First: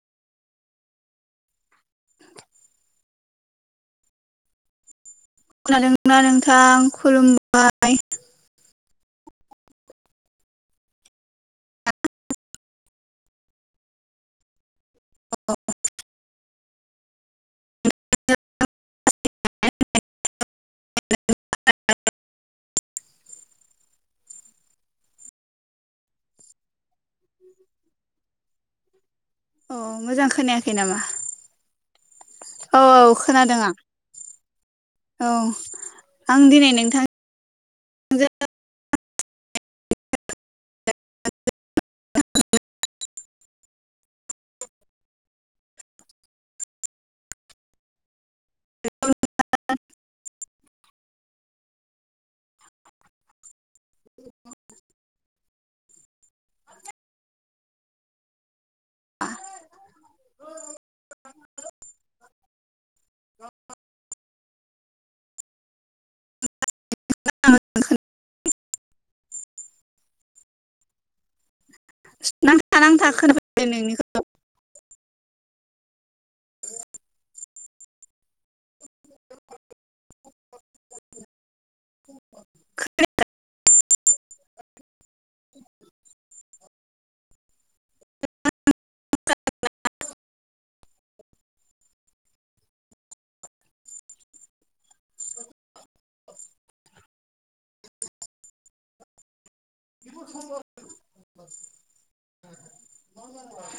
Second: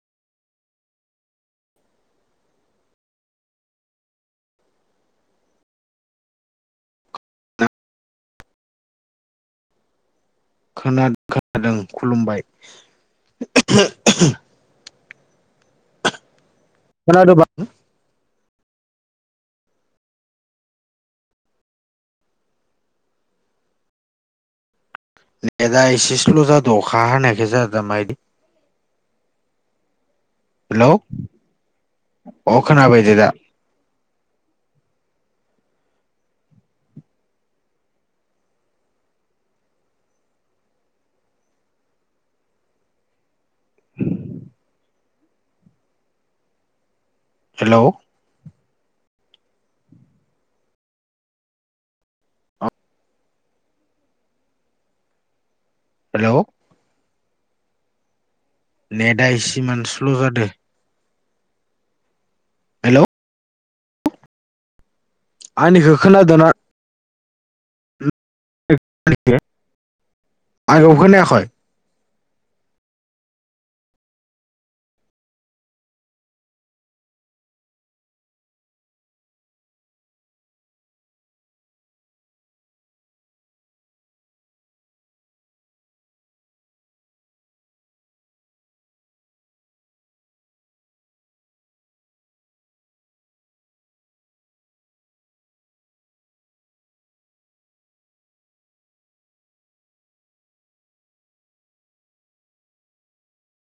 खादोंना नोंथां खुलुमबाय खोनादों खोनादों खुलुमबाय अ [unintelligible] खोनादोबा नेदा इसे स्ल जादों अखा हानायखाय जादों नामाय अ मोजां खोनायाखै हेलौ नामा अ खोनाबाय औ-औ दे दा खोनादों आं औ आं दिनै नोंथां हेलौ [unintelligible] हेल' नेटा इसे इमान स्ल' जादों [inaudible] हेल' आंनिखौ खोनादोंना [unintelligible] आंनिखौ खोनायाखै [unintelligible] नोंनिखौ